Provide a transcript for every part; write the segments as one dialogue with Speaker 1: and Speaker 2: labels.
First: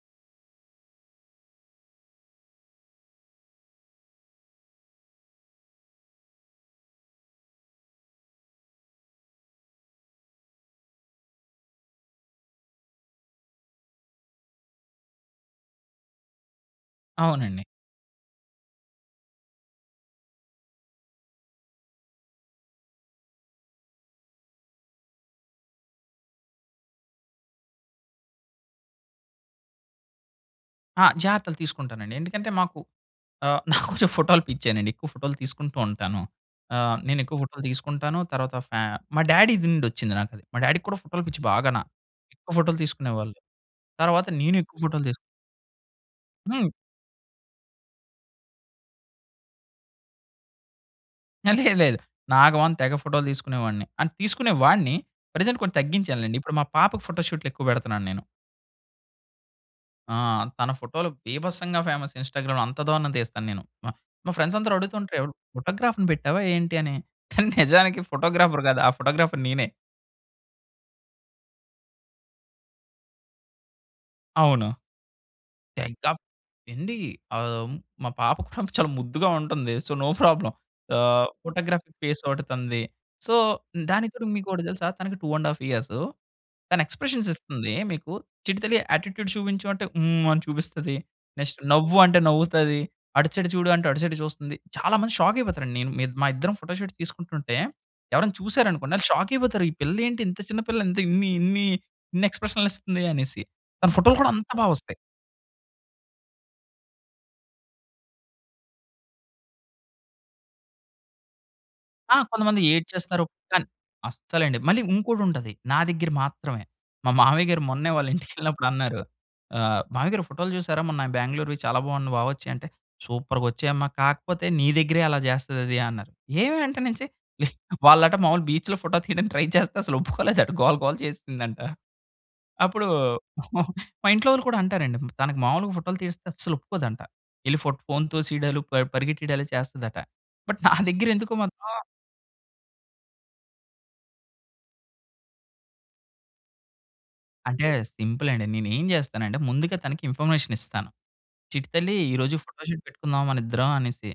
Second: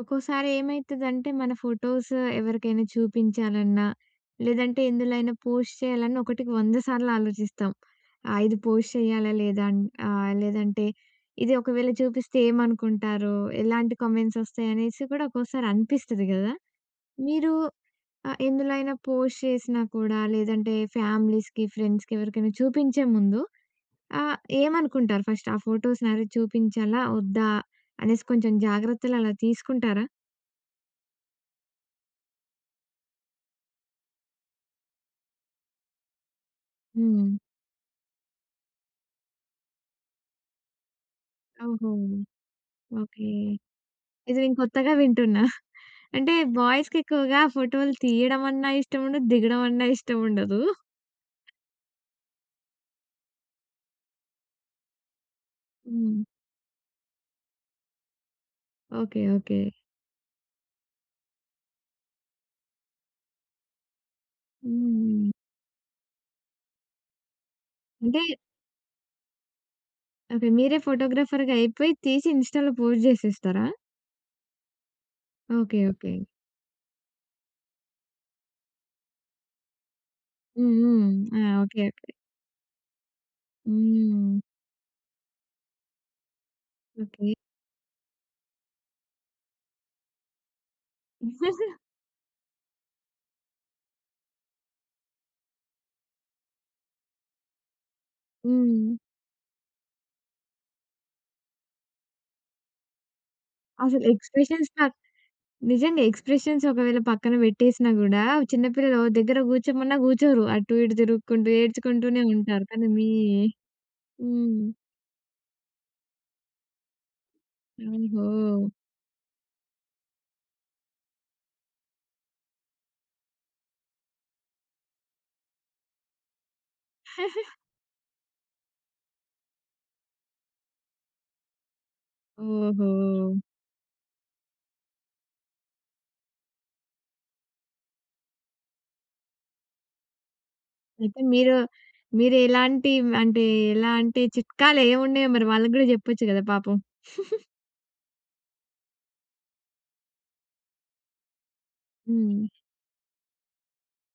Speaker 1: ఒక్కోసారి ఏమైతుందంటే మన ఫోటోసు ఎవరికైనా చూపించాలన్నా లేదంటే ఎందులో అయినా పోస్ట్ చేయాలన్నా ఒకటికి వంద సార్లు ఆలోచిస్తాం. ఆ! ఇది పోస్ట్ చేయాలా? లేదా? అని. ఆ! లేదంటే ఇది ఒకవేళ చూపిస్తే ఏమనుకుంటారో? ఎలాంటి కామెంట్స్ వస్తాయి? అనేసి కూడా ఒక్కోసారి అనిపిస్తది కదా! మీరు
Speaker 2: అవునండి.
Speaker 1: ఆ ఎందులోైనా పోస్ట్ చేసినా కూడా లేదంటే ఫామిలీస్‌కి, ఫ్రెండ్స్‌కి ఎవరికైనా చూపించే ముందు ఆ! ఏమనుకుంటారు ఫస్ట్? ఆ ఫోటోస్ నావి చూపించాలా? వద్దా? అనేసి కొంచెం జాగ్రత్తలు అలా తీసుకుంటారా?
Speaker 2: ఆ! జాగ్రత్తలు తీసుకుంటానండి. ఎందుకంటే మాకు ఆ! నాకు కొంచెం ఫోటోలు పిచ్చేనండి. ఎక్కువ ఫోటోలు తీసుకుంటూ ఉంటాను. ఆ! నేను
Speaker 1: హ్మ్.
Speaker 2: ఎక్కువ ఫోటోలు తీసుకుంటాను. తర్వాత ఫ్యా మా డ్యాడీ‌ది నుండి వచ్చింది నాకది. మా డ్యాడీకి కూడా ఫోటోలు పిచ్చి బాగాన.
Speaker 1: ఓహో!
Speaker 2: ఎక్కువ ఫోటోలు
Speaker 1: ఓకే.
Speaker 2: తీసుకునేవాళ్ళు. తర్వాత
Speaker 1: ఇది నేను
Speaker 2: నేను ఎక్కువ
Speaker 1: కొత్తగా
Speaker 2: ఫోటోలు తీసు
Speaker 1: వింటున్నా. అంటే
Speaker 2: హ్మ్.
Speaker 1: బాయ్స్‌కి ఎక్కువగా ఫోటోలు తీయడవన్నా ఇష్టం ఉండదు. దిగడవన్న ఇష్టం ఉండదు.
Speaker 2: హా! లేదు లేదు. నాగవాన్ తెగ ఫోటోలు తీసుకునే వాడిని. అండ్ తీసుకునే వాడిని ప్రజెంట్ కొంచం
Speaker 1: హ్మ్.
Speaker 2: తగ్గించానులేండి. ఇప్పుడు మా పాపకి ఫోటో షూట్‌లెక్కువ పెడుతున్నాను నేను.
Speaker 1: ఓకే. ఓకే.
Speaker 2: ఆ! తన ఫోటోలు బీభత్సంగా ఫేమస్ ఇన్‌స్టాగ్రామ్‌లో అంత దారుణం‌గా తీస్తాను నేను. మా మా ఫ్రెండ్స్ అందరూ అడుగుతుంటారు ఎవరు
Speaker 1: హ్మ్.
Speaker 2: ఫోటోగ్రాఫ్‌ని పెట్టావా ఏంటి? అని. కానీ నిజానికి
Speaker 1: అంటే
Speaker 2: ఫోటోగ్రాఫర్ కాదు ఆ ఫోటోగ్రాఫర్ నేనే.
Speaker 1: అదే మీరే ఫోటోగ్రాఫర్‌గా అయిపోయి, తీసి ఇంస్టా‌లో పోస్ట్ చేసేస్తారా?
Speaker 2: అవును.
Speaker 1: ఓకే.
Speaker 2: త్య
Speaker 1: ఓకే.
Speaker 2: కప్ ఏండి ఆహ్, మా పాప చాలా ముద్దుగా ఉంటుంది. So, no problem.
Speaker 1: హ్మ్. హ్మ్.
Speaker 2: ఆహ్,
Speaker 1: ఆ! ఓకే.
Speaker 2: Photography
Speaker 1: okay.
Speaker 2: ఫేస్ ఒకటి తనది. సో, దానికి కూడా
Speaker 1: హ్మ్.
Speaker 2: మీకు ఒకటి తెలుసా తనకి 2 ½ ఇయర్స్ తను ఎక్స్‌ప్రెషన్స్
Speaker 1: ఓకే.
Speaker 2: ఇస్తుంది. మీకు చిట్టి తల్లి యాటిట్యూడ్ చూపించు అంటే హ్మ్, అని చూపిస్తది. నెక్స్ట్ నవ్వు అంటే నవ్వుతది. అటు సైడ్ చూడు అంటే అటు సైడే చూస్తుంది. చాలా మంది షాక్ అయిపోతారు అండి నేను మీ మా ఇద్దరం ఫోటో షూట్ తీసుకుంటుంటే, ఎవరైనా చూసారనుకోండి
Speaker 1: హ్మ్.
Speaker 2: వాళ్ళు షాక్ అయిపోతారు. ఈ పిల్లేంటి ఇంత చిన్న పిల్ల ఇంత ఇన్ని ఇన్ని ఇన్ని ఎక్స్‌ప్రెషన్స్‌లు ఇస్తుంది అనేసి. తన
Speaker 1: అసలు
Speaker 2: ఫోటోలు కూడా అంత
Speaker 1: ఎక్స్‌ప్రెషన్స్
Speaker 2: బాగా వస్తాయి.
Speaker 1: నిజంగా ఎక్స్‌ప్రెషన్స్ ఒకవేళ పక్కన పెట్టేసినా కూడా, చిన్న పిల్లలు ఓ దగ్గర కూర్చోమన్నా కూర్చోరు. అటు ఇటు తిరుగుకుంటూ
Speaker 2: ఆ!
Speaker 1: ఏడ్చుకుంటూనే
Speaker 2: కొంతమంది
Speaker 1: ఉంటారు. కానీ మీ
Speaker 2: ఏడ్చేస్తారు. కానీ, అస్సలండి
Speaker 1: హ్మ్.
Speaker 2: మళ్ళీ ఇంకోటి ఉంటది. నా దగ్గర మాత్రమే మా మామయ్య‌గారు మొన్నే వాళ్ళ ఇంటికెళ్ళినప్పుడు
Speaker 1: ఓహో!
Speaker 2: అన్నారు. ఆహ్, మావయ్య‌గారు ఫోటోలు చూసారా? మొన్న బెంగుళూరు‌వి చాలా బావున్నాయి బా వచ్చాయి అంటే, సూపర్‌గా వచ్చాయమ్మా కాకపోతే, నీ దగ్గరే అలా చేస్తది అది అన్నారు. ఏమి అంటే నుంచి వాళ్ళట మామూలుగా బీచ్‌లో ఫోటో తీయడానికి ట్రై చేస్తే అసలు ఒప్పుకోలేదంట. గోల గోల చేసిందంట. అప్పుడు
Speaker 1: ఓహో!
Speaker 2: మా ఇంట్లో వాళ్ళు కూడా అంటారండి తనకి మాములుగా ఫోటోలు తీస్తే అస్సలు ఒప్పుకోదంట. ఎళ్ళి ఫోట్ ఫోన్‌తో తోసేయడాలు ప పరిగెత్తడాలు చేస్తాదంట. బట్ నా దగ్గర
Speaker 1: అయితే
Speaker 2: ఎందుకో
Speaker 1: మీరు,
Speaker 2: మాత్రం
Speaker 1: మీరు ఎలాంటి అంటే ఎలాంటి చిట్కాలు ఏమున్నాయో మరి వాళ్ళకి కూడా చెప్పొచ్చు కదా పాపం.
Speaker 2: అంటే సింపుల్ అండి. నేను ఏం చేస్తానంటే ముందుగా తనకి ఇన్ఫర్మేషన్ ఇస్తాను. చిట్టి తల్లి ఈరోజు
Speaker 1: హ్మ్.
Speaker 2: ఫోటోషూట్ పెట్టుకుందాం మన ఇద్దరం అనేసి.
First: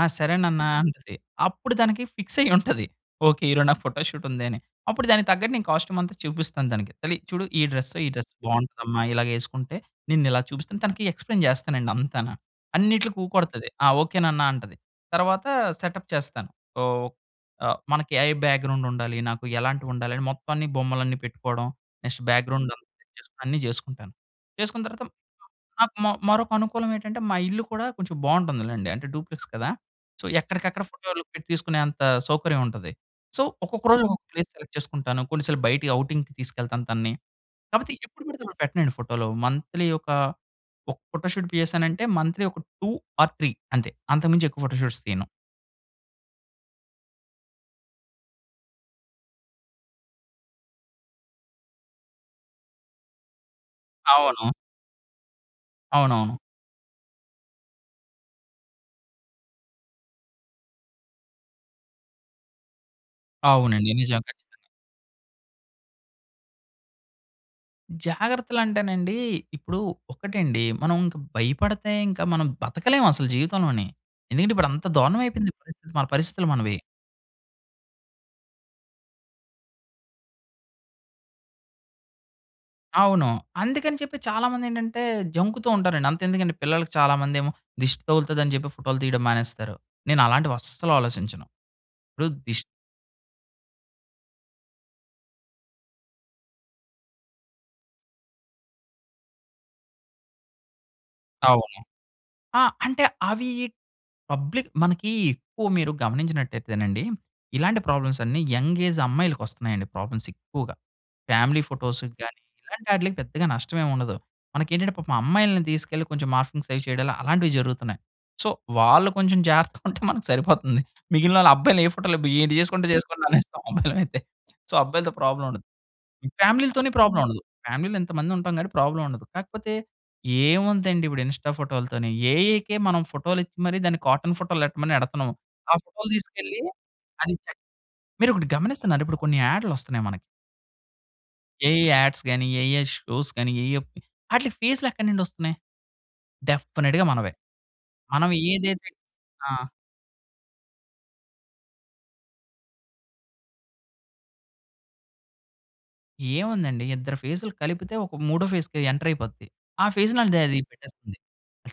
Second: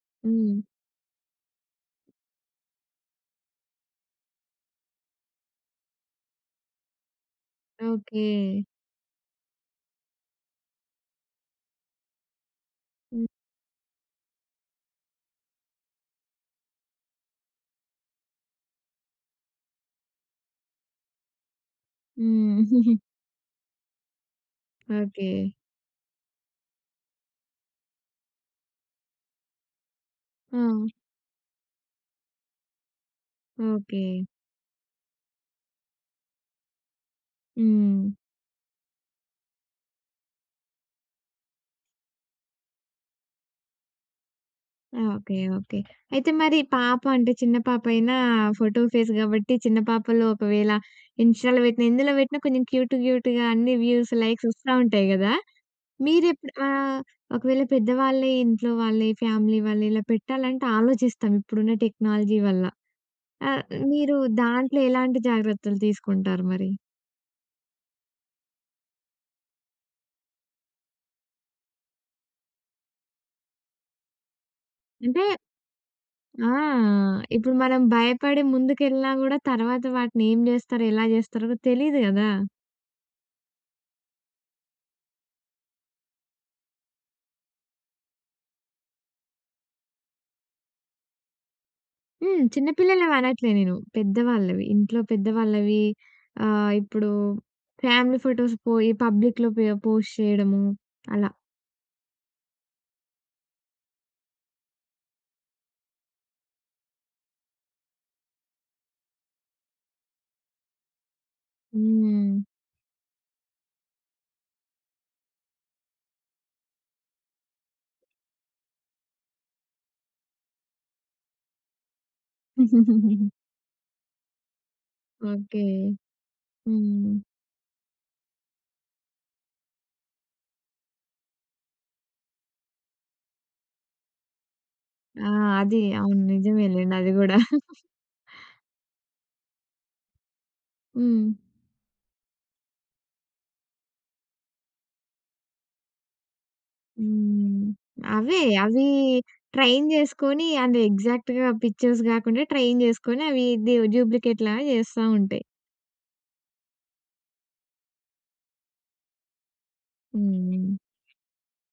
Speaker 2: ఆ! సరే
Speaker 1: హ్మ్.
Speaker 2: నాన్న అంటది. అప్పుడు తనకి ఫిక్స్ అయ్యి ఉంటది. ఓకే, ఈరోజు నాకు ఫోటోషూట్ ఉందని. అప్పుడు దానికి తగ్గట్టు నేను కాస్ట్యూమ్ అంతా చూపిస్తాను, తనకి. తల్లి చూడు ఈ డ్రెసే ఈ డ్రెస్
Speaker 1: ఓకే.
Speaker 2: బాగుంటుందమ్మా. ఇలాగేసుకుంటే, నిన్ను ఇలా చూపిస్తాను. తనకి ఎక్స్‌ప్లయిన్ చేస్తానండి అంతాన. అన్నిట్లోకి
Speaker 1: హ్మ్.
Speaker 2: ఊకొడతది. ఆ! ఓకే నాన్న అంటుంది. తర్వాత సెటప్ చేస్తాను. వో ఆహ్, మనకి ఏఐ బ్యాక్‍గ్రౌండ్ ఉండాలి. నాకు ఎలాంటివి ఉండాలి అని మొత్తాన్ని బొమ్మలన్నీ పెట్టుకోవడం. నెక్స్ట్
Speaker 1: హ్మ్.
Speaker 2: బ్యాక్‍గ్రౌండ్ అంత సేటచేసుకోవడం అన్నీ చేసుకుంటాను. చేసుకున్న తర్వాత
Speaker 1: ఓకే.
Speaker 2: నాకు మరొక అనుకూలం ఏంటంటే, మా ఇల్లు కూడా కొంచెం బావుంటుంది లెండి. అంటే డ్యూప్లెక్స్ కదా. సో, ఎక్కడికక్కడ
Speaker 1: ఆ!
Speaker 2: ఫోటోలు తీసుకునే అంత సౌకర్యం ఉంటది. సో ఒక్కొక్క రోజు
Speaker 1: ఓకే.
Speaker 2: ఒక ప్లేస్ సెలెక్ట్ చేసుకుంటాను. కొన్ని సార్లు బయటికి ఔటింగ్‌కి తీసుకెళ్తాను తనని. కాకపోతే
Speaker 1: హ్మ్.
Speaker 2: ఎప్పుడు పడితే పెట్టనండి ఫోటోలు. మంత్‌లీ ఒకా ఒక ఫోటో షూట్ చేసానంటే, మంత్‌లీ ఒక 2 ఆర్ 3 అంతే. అంతకు మించి ఎక్కువ ఫోటోషూట్స్ తీయను.
Speaker 1: Okay, okay. అయితే మరి పాప అంటే చిన్న పాప అయినా ఫోటో ఫేస్ కాబట్టి, చిన్న పాపలు ఒకవేళ ఇంస్టా‌లో పెట్టిన, ఎందులో పెట్టినా. కొంచెం క్యూట్ క్యూట్‌గా అన్ని వ్యూస్ లైక్స్
Speaker 2: అవును.
Speaker 1: వస్తా ఉంటాయి కదా! మీరు
Speaker 2: అవునవును.
Speaker 1: ఎప్పుడు ఆహ్, ఒకవేళ పెద్దవాళ్ళే ఇంట్లో వాళ్ళే ఫ్యామిలీ వాళ్ళు ఇలా పెట్టాలంటే ఆలోచిస్తాం ఇప్పుడున్న టెక్నాలజీ వల్ల. ఆహ్,
Speaker 2: అవునండి.
Speaker 1: మీరు
Speaker 2: నిజంగా కచ్చితంగా.
Speaker 1: దాంట్లో ఎలాంటి జాగ్రత్తలు తీసుకుంటారు మరి.
Speaker 2: జాగ్రత్తలంటేనండి ఇప్పుడు ఒకటండి మనం ఇంక భయపడితే ఇంకా మనం బతకలేం అసలు జీవితంలోని. ఎందుకంటే ఇప్పుడు అంత దారుణం
Speaker 1: అంటే
Speaker 2: అయిపోయింది పరిస్థితి, మన పరిస్థితులు
Speaker 1: అ!
Speaker 2: మనవి.
Speaker 1: ఇప్పుడు మనం భయపడి ముందుకెళ్ళినా గూడా తర్వాత వాటినేం జేస్తారో? ఎలా జేస్తారో? తెలీదు గదా!
Speaker 2: అవును. అందుకని చెప్పి చాలా మందేంటంటే జంకుతూ ఉంటారండి. అంతెందుకండి పిల్లలకి చాలామందేమో దిష్టి తగులుతదిని జెప్పి ఫోటోలు తీయడం మానేస్తారు. నేనలాంటివి అస్సలు ఆలోచించను. ఇప్పుడు
Speaker 1: హ్మ్.
Speaker 2: దిష్
Speaker 1: చిన్నపిల్లలనివనట్లే నేను. పెద్దవాళ్ళవి ఇంట్లో పెద్ద వాళ్ళవి. ఆహ్, ఇప్పుడు ఫ్యామిలీ ఫోటోస్ పోయి పబ్లిక్‌లో పో పోస్ట్ చేయడము అలా.
Speaker 2: అవును. ఆ అంటే అవి పబ్లిక్ మనకి ఎక్కువ మీరు గమనించినట్టయితేనండి ఇలాంటి ప్రాబ్లమ్స్ అన్నీ యంగ్ ఏజ్ అమ్మాయిలకొస్తున్నాయండి ప్రాబ్లమ్స్ ఎక్కువగా. ఫ్యామిలీ ఫోటోస్
Speaker 1: హ్మ్.
Speaker 2: గాని ఇలాంటాటిలకి పెద్దగా నష్టమేముండదు. మనకేంటంటే పాపం అమ్మాయిల్ని తీసుకెళ్ళి కొంచెం మార్ఫింగ్స్ అవి చేయడాలు అలాంటివి జరుగుతున్నాయి. సో వాళ్ళు కొంచెం జాగ్రత్తగా ఉంటే మనకు సరిపోతుంది. మిగిలినాళ్ళు అబ్బాయిని ఏ ఫోటోలు ఏంటి జేసుకుంటే జేసుకోండి అనేస్తాం అబ్బాయిలైతే. సో, అబ్బాయిలతో ప్రాబ్లమ్
Speaker 1: ఓకె.
Speaker 2: ఉండదు. ఈ ఫ్యామిలీలతోని
Speaker 1: హ్మ్.
Speaker 2: ప్రాబ్లమ్ ఉండదు. ఫ్యామిలీలో ఇంతమంది ఉంటాం కాబట్టి ప్రాబ్లమ్ ఉండదు. కాకపోతే ఏముందండి ఇప్పుడు ఇన్‌స్టా ఫోటోలతోని? ఏఐకే మనం ఫోటోలు ఇచ్చి మరి దాన్ని కాటన్ ఫోటోలెట్టమని
Speaker 1: అ!
Speaker 2: ఎడతున్నాం. ఆ
Speaker 1: అది.
Speaker 2: ఫోటోలు
Speaker 1: అవును
Speaker 2: తీసుకెళ్ళి
Speaker 1: నిజమేలెండి అది
Speaker 2: అది
Speaker 1: గూడా.
Speaker 2: చెక్ మీరొకటి గమనిస్తున్నార ఇప్పుడు కొన్ని ఆడ్‌లొస్తున్నాయి మనకి.
Speaker 1: హ్మ్.
Speaker 2: ఏఐ యాడ్స్‌ గాని, ఏఐ షోస్‌ గాని, ఏఐ ఆట్లికి ఫేసులు ఎక్కడ నుండి వస్తున్నాయి? డెఫినెట్‌గా మనవే.
Speaker 1: హ్మ్.
Speaker 2: మనం
Speaker 1: అవే. అవి
Speaker 2: ఏదైతే ఆహ్.
Speaker 1: ట్రైన్ చేసుకొని అవి ఎగ్జాక్ట్‌గా పిక్చర్స్ కాకుండా ట్రైన్ చేసుకొని అవి డ్యూ డ్యూప్లికేట్ లాగా చేస్తా ఉంటాయి.
Speaker 2: ఏముందండి. ఇద్దరు ఫేసులు కలిపితే ఒక మూడో ఫేస్‌కి ఎంటర్ అయిపోద్ది. ఆ! ఫేస్‌ని ఆ! అది
Speaker 1: హ్మ్.
Speaker 2: పెట్టేస్తుంది.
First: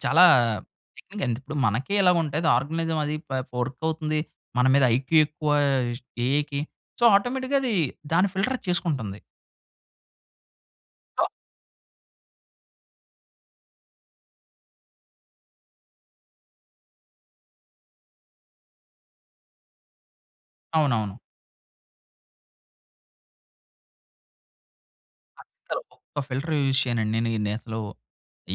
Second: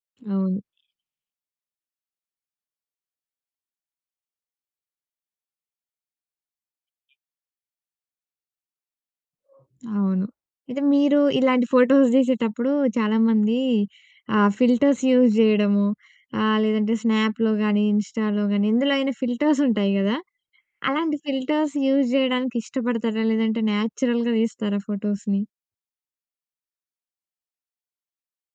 Speaker 2: చాలా
Speaker 1: అవును.
Speaker 2: టెక్నిక్ అండి. ఇప్పుడు మనకే ఇలాగుంటే, అది ఆర్గనైజం అది, ప వర్క్ అవుతుంది మన మీద ఐక్యూ ఎక్కువ ఆహ్, ఏఐకి. సో ఆటోమేటిక్‌గా అది దాన్ని ఫిల్టర్ అది చేసుకుంటుంది.
Speaker 1: అవును. ఇది మీరు ఇలాంటి ఫోటోస్ తీసేటప్పుడు చాలామంది ఆహ్, ఫిల్టర్స్ యూస్ చేయడము, ఆహ్, లేదంటే స్నాప్‌లో కాని, ఇన్‌స్టాలో కానీ, ఎందులో అయినా ఫిల్టర్స్ ఉంటాయి కదా?
Speaker 2: అవునవును.
Speaker 1: అలాంటి ఫిల్టర్స్ యూస్ చేయడానికి ఇష్టపడతారా? లేదంటే న్యాచురల్‍గా తీస్తారా ఫోటోస్‍ని?
Speaker 2: అస్సలు. ఒక్క ఫిల్టర్ యూజ్ చేయనండి. నేను ఇన్ని అసలు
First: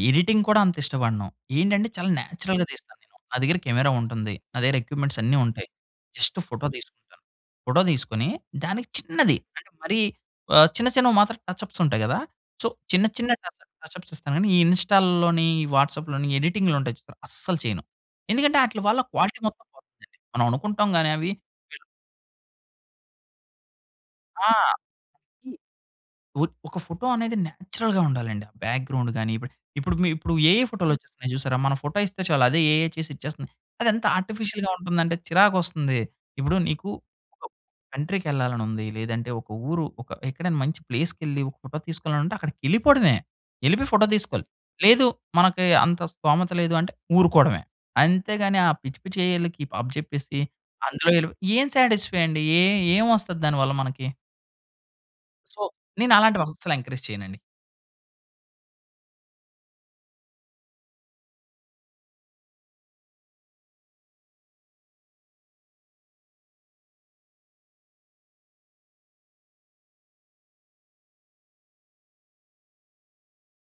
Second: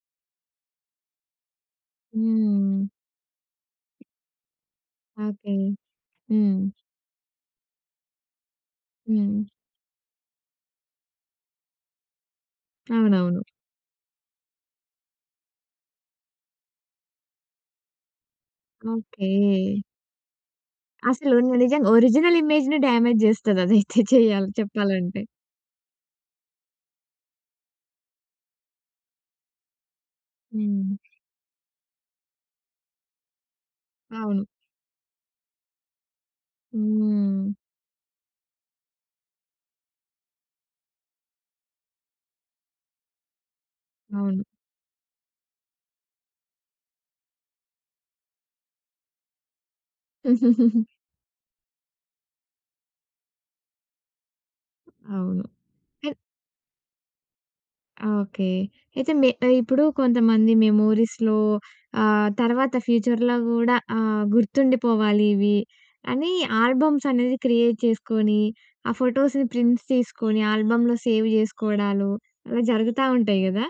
Speaker 2: ఎడిటింగ్ కూడా అంత ఇష్టపడను. ఏంటంటే చాలా న్యాచురల్‍గా
Speaker 1: హ్మ్.
Speaker 2: తీస్తా నేను, నా దగ్గర కెమెరా ఉంటుంది. నా దగ్గర ఎక్విప్‌మెంట్స్ అన్నీ
Speaker 1: ఓకే.
Speaker 2: ఉంటాయి. జస్ట్
Speaker 1: హ్మ్.
Speaker 2: ఫోటో తీసుకుంటాను. ఫోటో తీసుకొని దానికి చిన్నది,
Speaker 1: హ్మ్.
Speaker 2: అంటే మరీ ఆహ్, చిన్న చిన్నవి మాత్రం టచ్ అప్స్ ఉంటాయి కదా! సో చిన్న, చిన్న
Speaker 1: అవునవును.
Speaker 2: టచ్ అప్, టచ్ అప్స్ ఇస్తా కానీ, ఈ ఇన్‌స్టాల్‍ లోని, ఈ వాట్సాప్‍ లోని, ఎడిటింగ్‌లు ఉంటాయి చూసారా, అస్సలు చేయను. ఎందుకంటే ఆటిలవళ్ళ క్వాలిటీ మొత్తం
Speaker 1: ఓకే.
Speaker 2: పోతుందండి. మనం అనుకుంటాం కానీ అవి
Speaker 1: అసలు ని నిజంగ ఒరిజినల్ ఇమేజ్‌ని డ్యామేజ్ చేస్తది అది. చే
Speaker 2: ఆ!
Speaker 1: చేయాలి చెప్పాలంటే.
Speaker 2: ఈ ఒద్ ఒక ఫోటో అనేది నేచురల్‌గా ఉండాలండి. ఆ బ్యాక్‌గ్రౌండ్ గాని. ఇప్పు ఇప్పుడు మీ ఇప్పుడు ఏఐ ఫోటోలు
Speaker 1: హ్మ్.
Speaker 2: వచ్చేస్తున్నాయి చూసారా. మన ఫోటో ఇస్తే చాలు అదే ఏఐ చేసి ఇచ్చేస్తుంది. అది ఎంత
Speaker 1: అవును.
Speaker 2: ఆర్టిఫిషియల్‌గా ఉంటుందంటే, చిరాకు వస్తుంది. ఇప్పుడు నీకు ఒక
Speaker 1: హ్మ్.
Speaker 2: కంట్రీకి ఎళ్ళాలని ఉంది, లేదంటే ఒక ఊరు ఒక ఎక్కడైనా మంచి ప్లేస్‌కెళ్ళి, ఒక ఫోటో తీసుకోవాలంటే అక్కడికి ఎళ్ళిపోవడమే. ఎళ్ళిపోయి ఫోటో
Speaker 1: అవును.
Speaker 2: తీసుకోవాలి, లేదు మనకి అంత స్తోమత లేదు అంటే ఊరుకోడవే. అంతేగాని ఆ! పిచ్చి పిచ్చి ఏఐ లకి అప్పజెప్పేసి అందులో ఎళ్లిపోయి, ఏం సాటిస్ఫై అండి? ఏ ఏం వస్తది దాని వల్ల మనకి?
Speaker 1: అవును.
Speaker 2: సో, నేనలాంటివహస్సలెంకరేజ్ చెయనండి.
Speaker 1: ఓకే. అయితే, మె ఆహ్, ఇప్పుడూ కొంతమంది మెమోరీస్‍లో ఆహ్, తర్వాత ఫ్యూచర్‍లో గూడా ఆహ్, గుర్తుండిపోవాలివి అనీ ఆల్బమ్సనేది క్రియేట్ చేసుకోనీ, ఆ ఫోటోస్‌ని ప్రింట్స్ తీసుకోనీ ఆల్బమ్‍‌లో సేవ్ చేసుకోడాలు, అలా జరుగుతా ఉంటాయి గదా?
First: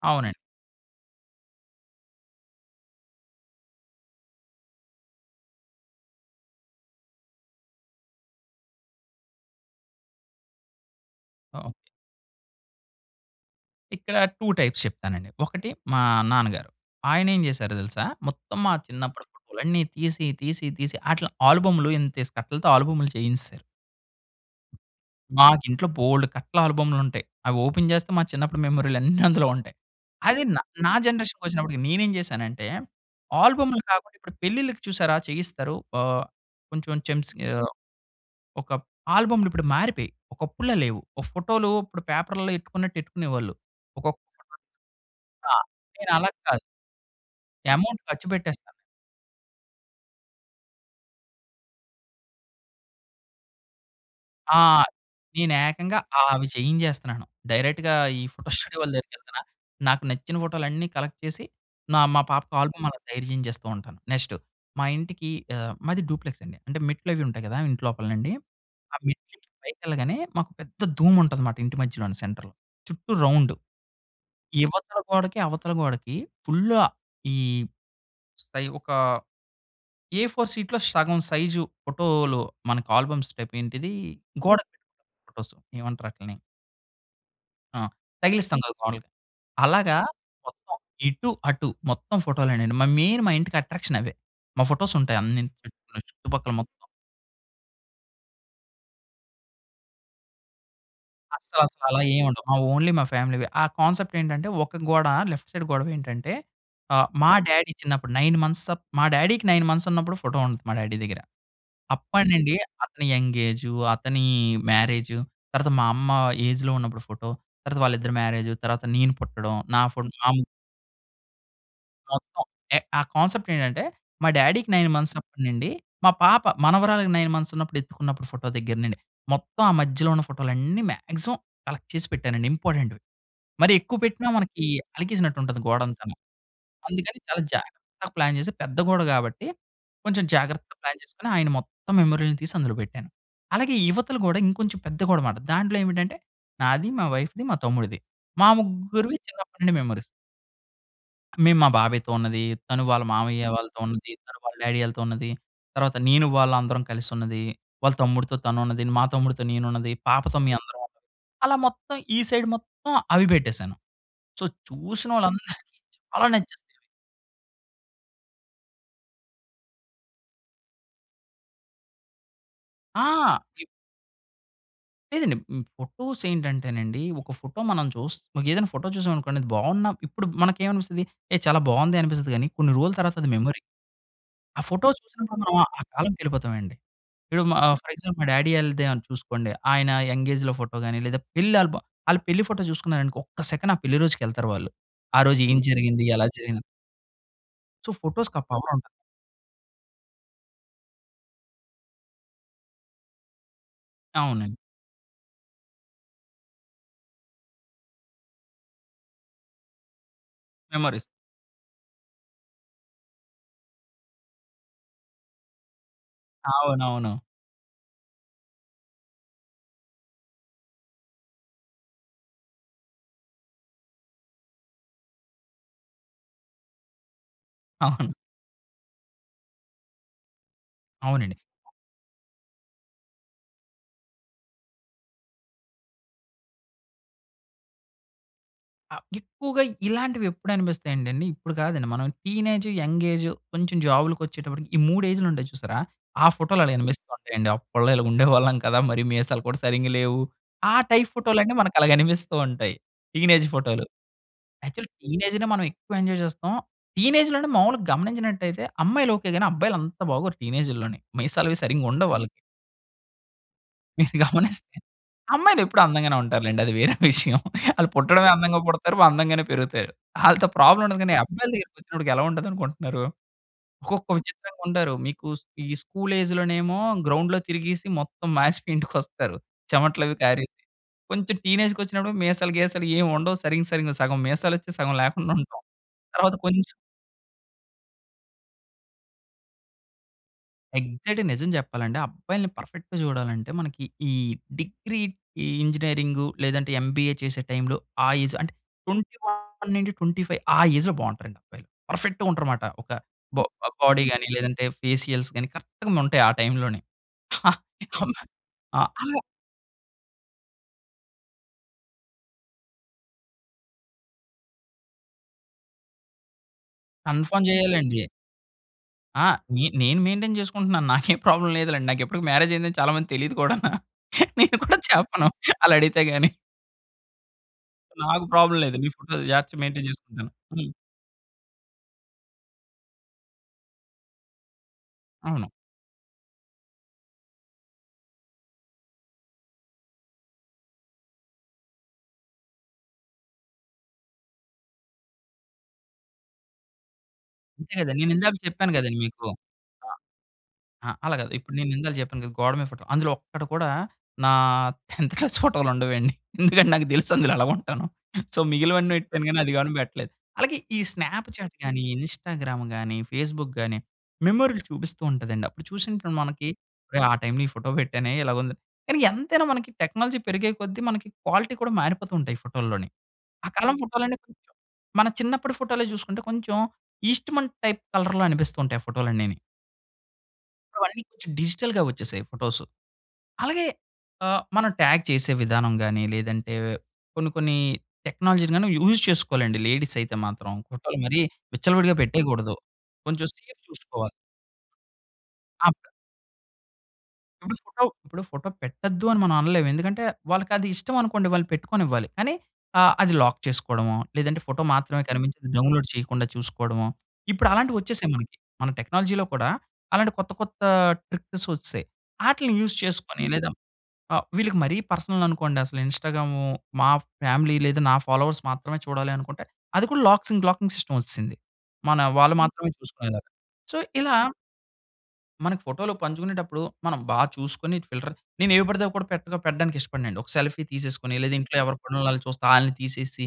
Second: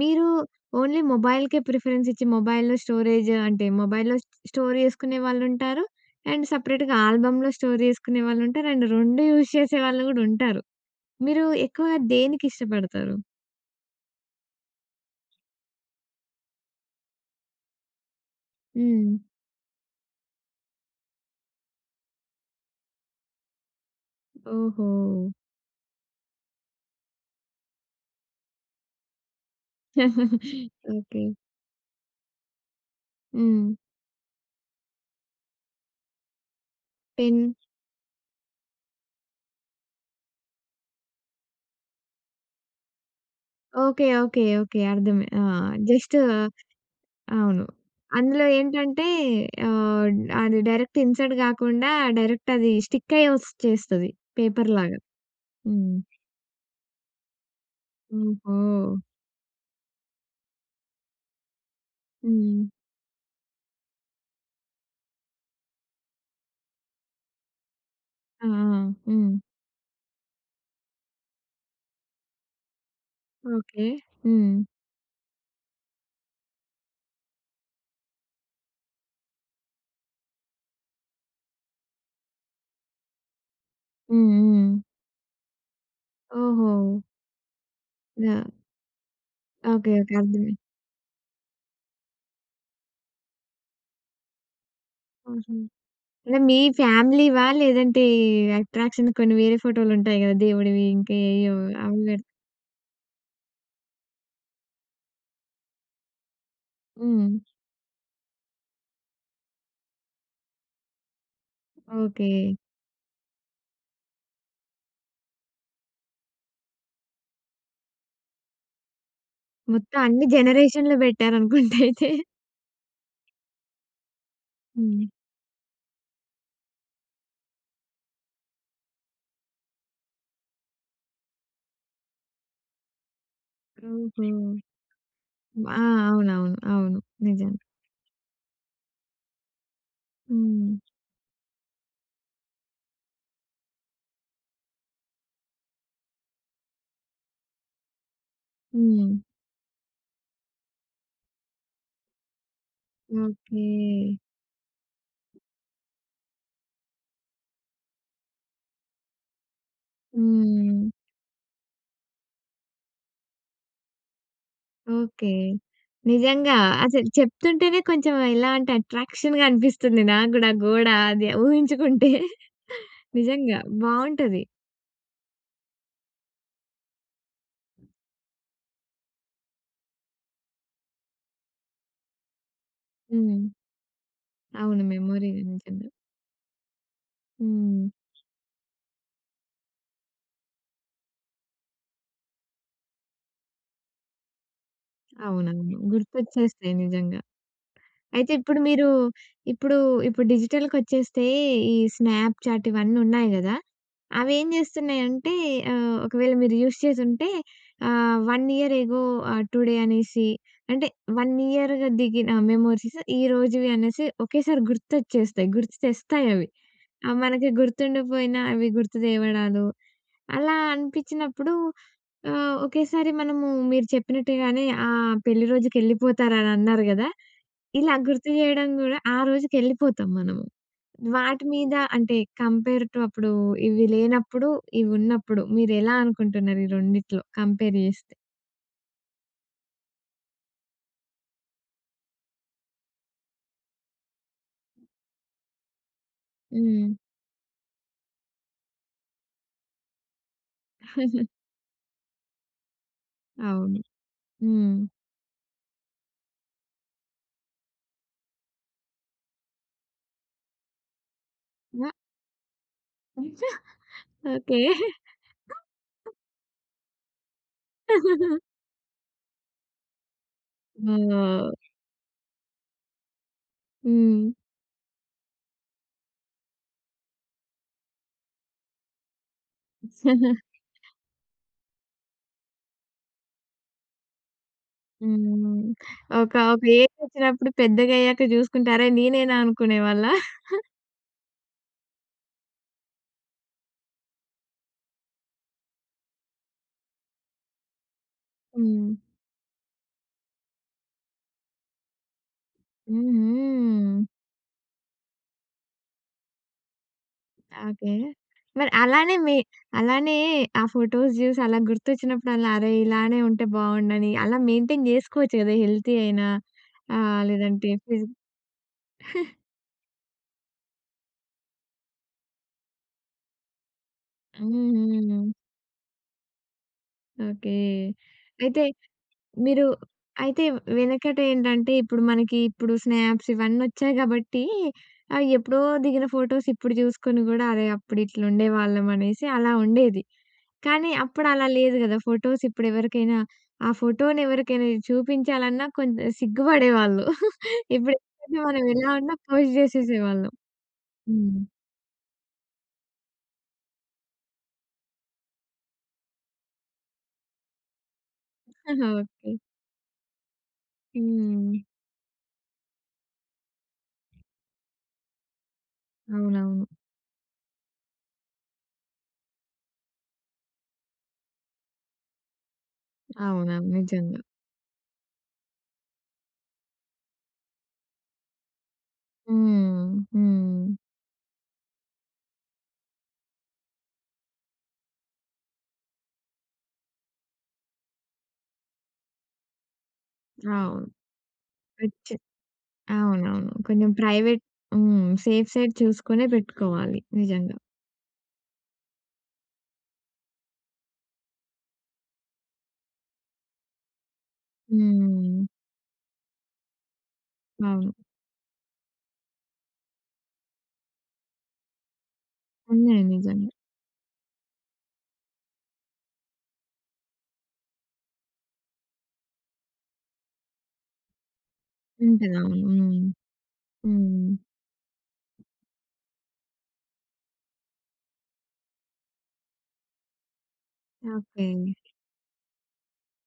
Speaker 1: మీరూ
Speaker 2: అవునండి.
Speaker 1: ఓన్లీ మొబైల్‍కే ప్రిఫరెన్సిచ్చి, మొబైల్‌లో స్టోరేజ్ అంటే, మొబైల్‍లో స్ స్టోర్ చేసుకునే వాళ్ళుంటారు, అండ్ సెపరేట్‌గా ఆల్బమ్‌లో స్టోర్ చేసుకునే వాళ్ళుంటారు, అండ్ 2 యూస్ చేసేవాళ్ళు గూడా ఉంటారు. మీరూ
Speaker 2: ఓహ్!
Speaker 1: ఎక్కువా దేనికిష్టపడతారు?
Speaker 2: ఇక్కడ 2 టైప్స్ చెప్తానండి. ఒకటి మా నాన్నగారు, ఆయనేం జేశారో తెలుసా? మొత్తం మా
Speaker 1: హ్మ్.
Speaker 2: చిన్నప్పుడు ఫోటోలన్ని తీసి, తీసి, తీసి, అట్లా ఆల్బమ్‌లు, ఇంతేసి కట్టలతో ఆల్బమ్‌లు చేయించేశారు.
Speaker 1: ఓహో!
Speaker 2: మాకింట్లో బోలెడు కట్ల ఆల్బమ్‌లుంటాయి. అవోపెన్ చేస్తే మా చిన్నప్పుడు మెమోరీలన్నీ అందులో ఉంటాయి. అది న నా
Speaker 1: ఓకే.
Speaker 2: జనరేషన్‌కొచ్చినప్పటికి నేనేం చేశానంటే,
Speaker 1: హ్మ్.
Speaker 2: ఆల్బమ్‌లు కాకుండా ఇప్పుడు పెళ్ళిళ్ళకి చూశారా చెయ్యిస్తారు. ఆహ్, కొంచం చెమ్స్
Speaker 1: పిన్.
Speaker 2: ఆహ్, ఒకప్ ఆల్బమ్‌లిప్పుడు మారిపోయాయి, ఒకప్పుడులా లేవు. ఓ ఫోటోలు ఇప్పుడు పేపరుల్లో ఎట్టుకున్నట్టు ఎట్టుకునేవాళ్ళు.
Speaker 1: ఓకే.
Speaker 2: ఒకొ
Speaker 1: ఓకే.
Speaker 2: [unintelligible]
Speaker 1: ఓకే. అర్థమ ఆ!
Speaker 2: ఆ! నేను
Speaker 1: జస్ట్
Speaker 2: అలాగ కాదు.
Speaker 1: అవును.
Speaker 2: ఎమౌంట్
Speaker 1: అందులో
Speaker 2: ఖచ్చుపెట్టేస్తా.
Speaker 1: ఏంటంటే, ఆహ్, అది డైరెక్ట్‌ ఇన్సర్ట్ గాకుండా డైరెక్టది స్టిక్కయి ఒచ్చేస్తది
Speaker 2: ఆ!
Speaker 1: పేపర్‌లాగా. హ్మ్.
Speaker 2: నేనేకంగా ఆవి చేయించేస్తన్నాను. డైరెక్ట్‌గా ఈ ఫోటో స్టూడియో వాళ్ళ
Speaker 1: ఓహో!
Speaker 2: దగ్గరికెళ్తన్నా, నాకు నచ్చిన ఫోటోలన్నీ కలక్ట్ చేసి, నా మా పాపకు
Speaker 1: హ్మ్.
Speaker 2: ఆల్బమ్మలా తయారు చేయించేస్తూ ఉంటాను. నెక్స్ట్ మా ఇంటికి ఆహ్, మాది డూప్లెక్సండి. అంటే మెట్లవి ఉంటాయి గదా ఇంట్లోపలనండి,
Speaker 1: ఆహా!
Speaker 2: ఆ
Speaker 1: హ్మ్.
Speaker 2: మెట్లెక్కి పైకెళ్ళగానే మాకు పెద్ద ధూముంటదమాట ఇంటి మధ్యలోని, సెంటర్‌లో. చుట్టూ రౌండు.
Speaker 1: ఓకే. హ్మ్.
Speaker 2: ఇవతల గోడకి, అవతల గోడకి ఫుల్ల ఈ పై ఒకా ఎ ఫోర్ షీట్‌లో సగం సైజు ఫోటోలు, మనకు ఆల్బమ్స్ టైపేంటిదీ?
Speaker 1: హ్మ్.
Speaker 2: గోడకు
Speaker 1: హ్మ్.
Speaker 2: పెట్టుకునే ఫోటోస్, ఏమంటారాటిలిని?
Speaker 1: ఓహో!
Speaker 2: ఆ!
Speaker 1: యాహ్!
Speaker 2: తగిలిస్తాం కదా! గోడలకి.
Speaker 1: ఓకె.
Speaker 2: అలాగా
Speaker 1: ఓకె. అర్థమయింది.
Speaker 2: మొత్తం ఇటు అటు మొత్తం ఫోటోలెనండి. మరి మెయిన్ మా ఇంటికి అట్రాక్షన్ అవే. మా ఫోటోస్ ఉంటాయి అన్ని
Speaker 1: ఓహో!
Speaker 2: చుట్టూ
Speaker 1: అదే
Speaker 2: చుట్టుపక్కల
Speaker 1: మీ
Speaker 2: మొత్తం.
Speaker 1: ఫ్యామిలీవా లేదంటే ఈ అట్రాక్షన్‌కి కొన్ని వేరే ఫోటోలు ఉంటాయి కదా! దేవుడివి ఇంకెయేయొ
Speaker 2: అస్సలు అసలు
Speaker 1: అవి
Speaker 2: అలా
Speaker 1: పెడ్
Speaker 2: ఏమి ఉండవు. మా ఓన్లీ మా ఫ్యామిలీవే. ఆ కాన్సెప్ట్ ఏంటంటే ఒక గోడ లెఫ్ట్ సైడ్ గొడవి ఏంటంటే ఆ! మా
Speaker 1: హ్మ్.
Speaker 2: డ్యాడీ చిన్నప్పుడు 9 మంత్స్ మా డ్యాడీకి 9 మంత్స్ ఉన్నప్పుడు ఫోటో ఉంటది మా డ్యాడీ దగ్గర. అప్పటి
Speaker 1: ఓకె.
Speaker 2: నుండి అతని యంగ్ ఏజు, అతని మ్యారేజు, తర్వాత మా అమ్మ ఏజ్‌లో ఉన్నప్పుడు ఫోటో తర్వాత వాళ్ళిద్దరి మ్యారేజ్, తర్వాత నేను పుట్టడం నా
Speaker 1: మొత్తం
Speaker 2: ఫోటో
Speaker 1: అన్ని
Speaker 2: నా
Speaker 1: జనరేషన్‌లు పెట్టారనుకుంట అయితే.
Speaker 2: మొత్తం ఎ ఆ కాన్సెప్ట్ ఏంటంటే మా డ్యాడీకి 9
Speaker 1: హ్మ్.
Speaker 2: మంత్స్ అప్పటి నుండి, మా పాప మనవరాలకి 9 మంత్స్ ఉన్నప్పుడు ఎత్తుకున్నప్పుడు ఫోటో దగ్గర నుండి మొత్తం ఆ మధ్యలో ఉన్న ఫోటోలన్నీ మాక్సిమం కలెక్ట్ చేసి పెట్టానండి ఇంపార్టెంట్‌వి. మరి ఎక్కువ
Speaker 1: ఓహో!
Speaker 2: పెట్టినా మనకి అలకేసినట్టు ఉంటుంది
Speaker 1: ఆ!
Speaker 2: గోడంతాను.
Speaker 1: అవునవును. అవును,
Speaker 2: అందుకని చాలా
Speaker 1: నిజం.
Speaker 2: జాగ్రత్తగా ప్లాన్ చేసి పెద్ద గోడ కాబట్టి కొంచెం
Speaker 1: హ్మ్.
Speaker 2: జాగ్రత్తగా ప్లాన్ చేసుకొని ఆయన మొత్తం మెమరీలు తీసి అందులో పెట్టాను. అలాగే ఇవతల గోడ ఇంకొంచెం పెద్ద గోడనమాట. దాంట్లో ఏమిటంటే నాది, మా వైఫ్‌ది, మా తమ్ముడిది మా
Speaker 1: హ్మ్.
Speaker 2: ముగ్గురివి చిన్నప్పటి నుండి మెమోరీస్. మేము మా బాబాయ్‌తో ఉన్నది, తను వాళ్ళ మామయ్య
Speaker 1: ఓకే.
Speaker 2: వాళ్ళతో ఉన్నది, తను వాళ్ళ డ్యాడీ వాళ్ళతో ఉన్నది, తర్వాత నేను వాళ్ళందరం కలిసి ఉన్నది, వాళ్ళ తమ్ముడితో తను ఉన్నది, మా తమ్ముడితో నేను ఉన్నది, పాపతో మే అందరం
Speaker 1: హ్మ్.
Speaker 2: అలా మొత్తం ఈ సైడ్ మొత్తం అవి పెట్టేసాను. So
Speaker 1: okay.
Speaker 2: చూసినోళ్ళందరికి చాలా
Speaker 1: నిజంగ.
Speaker 2: నచ్చేసాయవి.
Speaker 1: అసలు చెప్తుంటేనే కొంచెం ఇలాంటి అట్రాక్షన్‌గా అనిపిస్తుంది నాకు గూడ గోడ అది ఊహించుకుంటే
Speaker 2: ఆ!
Speaker 1: నిజంగా బావుంటది.
Speaker 2: లేదండి. మ్ ఫోటోస్ ఏంటంటేనండి ఒక ఫోటో మనం చూస్ ఏదైనా ఫోటో చూసాం అనుకోండి అది బావున్న ఇప్పుడు మనకేమనిపిస్తుంది ఏ చాలా బావుందె అనిపిస్తది గానీ కొన్ని రోజుల తర్వాత అది
Speaker 1: హ్మ్.
Speaker 2: మెమొరీ. ఆ
Speaker 1: అవును.
Speaker 2: ఫోటో చూసినప్పుడు
Speaker 1: మెమొరీయె
Speaker 2: మనం
Speaker 1: నిజంగ.
Speaker 2: ఆ కాలంకెళ్ళిపోతామండి. ఇప్పుడు మా
Speaker 1: హ్మ్.
Speaker 2: ఫర్ ఎగ్జాంపుల్ మా డ్యాడీ ఆళ్ళదే అన్ చూసుకోండి. ఆయన యంగ్ఏజ్‌లో ఫోటో గాని లేదా పెళ్ళి ఆల్భమ్ ఆళ్ళ పెళ్లి ఫోటో చూసుకున్నారనుకో ఒక్క సెకండ్ ఆ పెళ్ళి రోజుకి ఎళ్తారు వాళ్ళు. ఆ రోజు ఏం
Speaker 1: అవునవును.
Speaker 2: జరిగింది? ఎలా జరిగిన
Speaker 1: గుర్తొచ్చేస్తాయి నిజంగ.
Speaker 2: సో
Speaker 1: అయితే
Speaker 2: ఫోటోస్‌కా
Speaker 1: ఇప్పుడు
Speaker 2: పవర్
Speaker 1: మీరు
Speaker 2: ఉంటది.
Speaker 1: ఇప్పుడు ఇప్పుడు డిజిటల్‍కొచ్చేస్తే ఈ స్నాప్‌చాట్ ఇవన్నున్నాయి గదా! అవి ఏం
Speaker 2: అవునండి.
Speaker 1: జేస్తున్నాయంటే ఆహ్, ఒకవేళ మీరు యూజ్ చేసుంటే ఆహ్, 1 ఇయర్ ఎగో ఆహ్, టుడే అనేసి అంటే
Speaker 2: మెమరీస్.
Speaker 1: 1 ఇయర్‌గా దిగిన మెమోరీస్ ఈ రోజువి అనేసి ఒకేసారి గుర్తొచ్చేస్తాయి. గుర్తుతెస్తాయవి.
Speaker 2: అవునవును.
Speaker 1: అవి మనకి గుర్తుండకపోయినా అవి గుర్తు తేవడాలు అలా అనిపించినప్పుడు ఆహ్, ఒకేసారి మనము మీరు చెప్పినట్టుగానే ఆ పెళ్ళి రోజుకెళ్ళిపోతారని అన్నారు గదా! ఇలా
Speaker 2: అవును.
Speaker 1: గుర్తు జేయడం గూడా ఆ రోజుకెళ్ళిపోతాము మనము.
Speaker 2: అవునండి.
Speaker 1: వాటి మీద అంటే కంపేర్‌‌ టు అప్పుడు ఇవి లేనప్పుడు ఇవున్నప్పుడు మీరు ఎలా అనుకుంటున్నారు ఈ రెండిట్లో కంపేర్ జేస్తే?
Speaker 2: ఆహ్, ఎక్కువగా ఇలాంటివెప్పుడనిపిస్తాయంటే అండి, ఇప్పుడు కాదండి. మనం టీనేజ్ యంగేజు కొంచెం జాబ్‌లకొచ్చేటప్పటికి, ఈ 3 ఏజ్‌లుంటాయి చూశారా? ఆ ఫోటోలు అలా
Speaker 1: హ్మ్.
Speaker 2: అనిపిస్తో ఉంటాయండి. అప్పళ్ళో ఇలా ఉండేవాళ్ళం కదా! మరీ మీసాలు కూడా సరింగ లేవు. ఆ టైప్ ఫోటోలన్నీ, మనకలాగ అనిపిస్తూ ఉంటాయి. టీనేజ్
Speaker 1: అవును.
Speaker 2: ఫోటోలు.
Speaker 1: హ్మ్.
Speaker 2: యాక్చువల్లీ టీనేజ్‌నే మనం ఎక్కువ ఎంజోయ్ చేస్తాం. టీనేజ్‌లోనే మాములుగా గమనించినట్టయితే, అమ్మాయిలు ఓకే గాని, అబ్బాయిలంత బాగోరు టీనేజుల్లోని. మీసాలవీ
Speaker 1: హ్మ్.
Speaker 2: సరింగుండవు వాళ్ళకి...
Speaker 1: ఉంచ
Speaker 2: మీరు
Speaker 1: ఓకె.
Speaker 2: గమనిస్తే. అమ్మాయిలెప్పుడూ అందంగానే ఉంటారు లెండి. అది వేరే విషయం. ఆళ్ళు పుట్టడమే అందంగా పుడతారు, అందంగానే పెరుగుతారు. ఆళ్ళతో ప్రాబ్లమ్ ఉండదు. కానీ, అబ్బాయిల
Speaker 1: ఓహ్!
Speaker 2: దగ్గరికొచ్చినప్పటికి ఎలా ఉంటుందనుకొంటున్నారు? ఒక్కొక్క
Speaker 1: హ్మ్.
Speaker 2: విచిత్రంగుంటారు. మీకు స్ ఈ స్కూల్ ఏజ్‌లోనేమో, గ్రౌండ్‍లో తిరిగీసి, మొత్తం మాసిపోయి ఇంటికొస్తారు. చెవట్లవి కారేసి. కొంచెం టీనేజ్‌కొచ్చినప్పుడేమో మీసాలు, గీసాలు ఏం ఉండవు. సరింగా సరింగా సగం మీసాలొచ్చి, సగం లేకుండ
Speaker 1: హ్మ్.
Speaker 2: ఉంటాం.
Speaker 1: ఒక
Speaker 2: తర్వాత
Speaker 1: ప్
Speaker 2: కొంచెం
Speaker 1: ఏజొచ్చినప్పుడు పెద్దగయ్యాక జూసుకుంటే, అరే! నీనేనా అనుకునేవాళ్ళా?
Speaker 2: ఎగ్జాక్ట్‌గా నిజం చెప్పాలంటే, అబ్బాయిల్ని పర్ఫెక్ట్‌ జూడాలంటే, మనకి ఈ డిగ్రీ, ఈ ఇంజినీరింగు లేదంటే ఎంబీఏ చేసే టైంలో, ఆ ఏజు అంటే,
Speaker 1: హ్మ్.
Speaker 2: 21-25 ఆ ఏజ్‌లో బావుంటారండి అబ్బాయిలు. పర్ఫెక్ట్‌గా ఉంటారు మాట. ఒక
Speaker 1: హ్మ్.
Speaker 2: బొ ఆహ్, బోడీ
Speaker 1: హ్మ్.
Speaker 2: గాని, లేదంటే ఫేసియల్స్ కాని కరెక్ట్‌గుండుంటాయి ఆ టైంలోనే.
Speaker 1: ఆ! ఓకే.
Speaker 2: అవునా?
Speaker 1: మరి
Speaker 2: ఆ
Speaker 1: అలానే, మి అలానే ఆ ఫోటోస్ జూసలా గుర్తొచ్చినప్పుడలా అరే! ఇలానే ఉంటే బావుండునని. అలా మెయింటైన్ జేసుకోవచ్చు కదా, హెల్తీ అయినా. ఆహ్,
Speaker 2: కన్‌ఫర్మ్
Speaker 1: లేదంటే,
Speaker 2: జేయాలండి.
Speaker 1: ఫిజి
Speaker 2: అహా! నే నేను మెయింటైన్ చేసుకుంటున్నాను నాకేం ప్రాబ్లమ్ లేదులెండి. నాకిప్పటికి మ్యారేజయిందని చాలా మందికి తెలియదు కూడాన.
Speaker 1: హ్మ్.
Speaker 2: నేను కూడా
Speaker 1: హ్మ్. హ్మ్.
Speaker 2: చెప్పను. ఆళ్ళడిగితే గాని.
Speaker 1: ఓకే.
Speaker 2: నాకు ప్రాబ్లం
Speaker 1: అయితే,
Speaker 2: లేదు. నీ ఫోటో జాగ్రతగా
Speaker 1: మీరు
Speaker 2: మెయింటేన్ చేసుకుంటేను.
Speaker 1: అయితే
Speaker 2: హ్మ్.
Speaker 1: వెనకట ఏంటంటే, ఇప్పుడు మనకి ఇప్పుడు స్నాప్స్ ఇవన్నీ ఒచ్చాయి కాబట్టి, ఆ!
Speaker 2: అవును.
Speaker 1: ఎప్పుడో దిగిన ఫోటోస్ ఇప్పుడు చూసుకొని కూడా అరే! అప్పుడు ఇట్లుండేవాళ్ళం అనేసి అలా ఉండేది. కానీ అప్పుడు అలా లేదు కదా! ఫోటోసు ఇప్పుడు ఎవరికైనా ఆ! ఫోటోను ఎవరికైనా చూపించాలన్నా కొంత సిగ్గుపడేవాళ్ళుం.
Speaker 2: అంతే
Speaker 1: ఇప్పుడు
Speaker 2: కదండి. నేను ఇందాక
Speaker 1: లేదు మనం
Speaker 2: చెప్పాను
Speaker 1: ఎలా
Speaker 2: కదండి
Speaker 1: ఉన్నా
Speaker 2: మీకు.
Speaker 1: పోస్ట్
Speaker 2: ఆ!
Speaker 1: చేసేసేవాళ్ళం.
Speaker 2: ఆహ్, అలా కాదు
Speaker 1: హ్మ్.
Speaker 2: ఇప్పుడు నేను ఇందాల చెప్పాను గదా, గోడ మీద ఫోటో. అందులో ఒక్కటి కూడా నా 10త్ క్లాస్ ఫోటోలు ఉండవండి. ఎందుకంటే నాకు తెలుసు అందులో ఎలా ఉంటానో. సో మిగిలినవన్నీటి కానీ
Speaker 1: ఓకే.
Speaker 2: అది గాని పెట్టలేదు అలాగే ఈ స్నాప్‌చాట్
Speaker 1: హ్మ్.
Speaker 2: గానీ, ఇన్‌స్టాగ్రామ్ గానీ, ఫేస్‌బుక్ గానీ. మెమోరీలు చూపిస్తూ ఉంటదండి. అప్పుడు చూషినప్పుడు మనకి
Speaker 1: అవునవును.
Speaker 2: ఒరేయ్! ఆ టైమ్‌లో ఈ ఫోటో పెట్టానే ఇలాగుంది. కానీ ఎంతైనా మనకి టెక్నాలజీ పెరిగే కొద్దీ మనకి క్వాలిటీ కూడా మారిపోతుంటాయి ఫోటోల్లోని. ఆ
Speaker 1: అవునా?
Speaker 2: కాలం ఫోటోలన్నీ
Speaker 1: నిజంగా.
Speaker 2: కొంచెం మన చిన్నప్పడు ఫోటోలో చూసుకుంటే, కొంచెం ఈస్ట్‌మన్ టైప్ కలర్‌లో అనిపిస్తూ ఉంటాయి ఫోటోలన్నీని.
Speaker 1: హ్మ్. హ్మ్.
Speaker 2: ఇప్పుడు అన్నీ కొంచెం డిజిటల్‌గా వచ్చేసాయి ఫోటోసు. అలాగే ఆహ్, మనం టాగ్ చేసే విధానం గాని లేదంటే కొన్ని కొన్ని టెక్నాలజీలని యూజ్ చేసుకోలండి లేడీస్ అయితే మాత్రం.
Speaker 1: అవును.
Speaker 2: ఫోటోలు మరి విచ్చలవిడిగా
Speaker 1: [unintelligible]
Speaker 2: పెట్టేయకూడదు. కొంచెం
Speaker 1: అవునవును.
Speaker 2: సేఫ్
Speaker 1: కొంచెం
Speaker 2: చూసుకోవాలి.
Speaker 1: ప్రైవేట్ హ్మ్. సేఫ్ సైడ్
Speaker 2: [unintelligible]
Speaker 1: చూసుకొనే పెట్టుకోవాలి
Speaker 2: ఇప్పుడు
Speaker 1: నిజంగా.
Speaker 2: ఫోటో, ఇప్పుడు ఫోటో పెట్టొద్దు అని మనం అనలేం. ఎందుకంటే వాళ్ళకది ఇష్టం అనుకోండి, వాళ్ళు పెట్టుకొనివ్వాలి. కానీ ఆహ్, అది లాక్ చేసుకోవడమో, లేదంటే ఫోటో మాత్రమే
Speaker 1: హ్మ్.
Speaker 2: కనిపించింది డౌన్‌లోడ్ చేయకుండా చూసుకోవడమో, ఇప్పుడు అలాంటివి
Speaker 1: అవును.
Speaker 2: వచ్చేసాయి మనకి. మన టెక్నాలజీలో కూడా అలాంటి కొత్త, కొత్త ట్రిక్స్ వచ్చేసాయి. ఆటిల్ని యూజ్
Speaker 1: ఉన్నయి.
Speaker 2: చేసుకొని లేదా
Speaker 1: నిజంగా.
Speaker 2: ఆహ్, వీళ్ళకి మరీ పర్సనల్ అనుకోండి, అసలు ఇన్‌స్టాగ్రాము, మా ఫ్యామిలీ లేదు, నా ఫాలోవర్స్ మాత్రమే చూడాలి అనుకుంటే అది కూడా లాక్సింగ్, లాకింగ్ సిస్టమ్ వచ్చేసింది. మన వాళ్ళు
Speaker 1: ఉంటది. అవును.
Speaker 2: మాత్రమే
Speaker 1: హ్మ్.
Speaker 2: చూసుకునేలాగా. సో ఇలా
Speaker 1: హ్మ్.
Speaker 2: మనకి ఫోటోలు పంచుకునేటప్పుడు మనం బా చూసుకొని ఫిల్టర్ నేను ఎవి పడితే అవీ కూడా పెద్దగా పెట్టడానికి ఇష్టపడనండి. ఒక సెల్ఫీ తీసేసుకొని, లేదా ఇంట్లో
Speaker 1: ఓకే.
Speaker 2: ఎవరి పనుల్లోవాళ్ళు చూస్తా ఆళ్ళని తీసేసి.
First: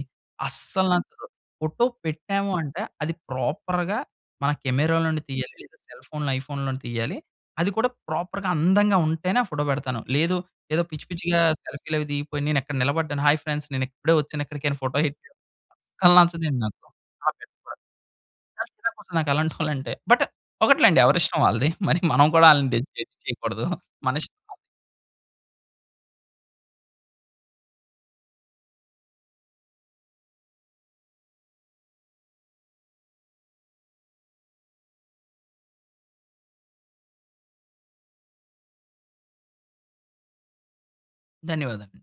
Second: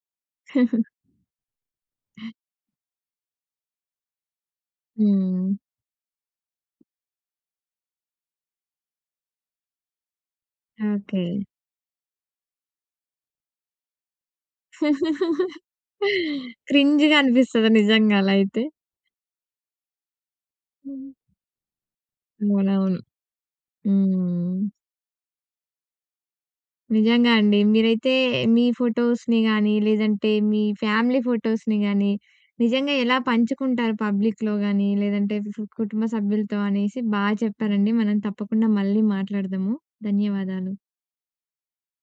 Speaker 2: అస్సల నాకు ఫోటో పెట్టాము అంటే అది ప్రాపర్‌గా మన కెమెరాలనుండి తీయాలి.
Speaker 1: హ్మ్.
Speaker 2: లేదా సెల్ ఫోన్‌లో, ఐఫోన్‌ లోనే తీయ్యాలి. అది కూడా ప్రాపర్‌గా, అందంగా ఉంటేనే ఆ ఫోటో పెడతాను. లేదు ఏదో పిచ్చి
Speaker 1: ఓకే.
Speaker 2: పిచ్చిగా సెల్ఫీలు అవి దిగిపోయి, నేను ఎక్కడ నిలబడ్డాను హాయి ఫ్రెండ్స్ నేను ఇప్పుడే వచ్చాను ఇక్కడికని, ఫోటో [unintelligible] అస్సలు నచ్చదండి నాకు.
Speaker 1: క్రింజ్‌గా అనిపిస్తది.
Speaker 2: నాకెక్కువ,
Speaker 1: నిజంగా అలా అయితే?
Speaker 2: నాకు చిరాకొస్తది అలాంటోలంటే. బట్ ఒకటిలేండి,
Speaker 1: హ్మ్.
Speaker 2: ఎవరి ఇస్టం వాలదీ. మరి మనం కూడా ఆళ్ళని జడ్జ్,
Speaker 1: అవునవును.
Speaker 2: జడ్జ్ చేయకుడదు. మన ఇస్టం.
Speaker 1: హ్మ్. నిజంగా అండి. మీరైతే మీ ఫోటోస్‌ని గాని, లేదంటే మీ ఫ్యామిలీ ఫోటోస్‍ని గానీ, నిజంగా ఎలా పంచుకుంటారు పబ్లిక్‌లో గానీ? లేదంటే ఫూ కుటుంబ సభ్యులతో అనేసి బా చెప్పారండి. మనం తప్పకుండా మళ్ళీ మాట్లాడదము. ధన్యవాదాలు!
Speaker 2: ధన్యవాదాలండి.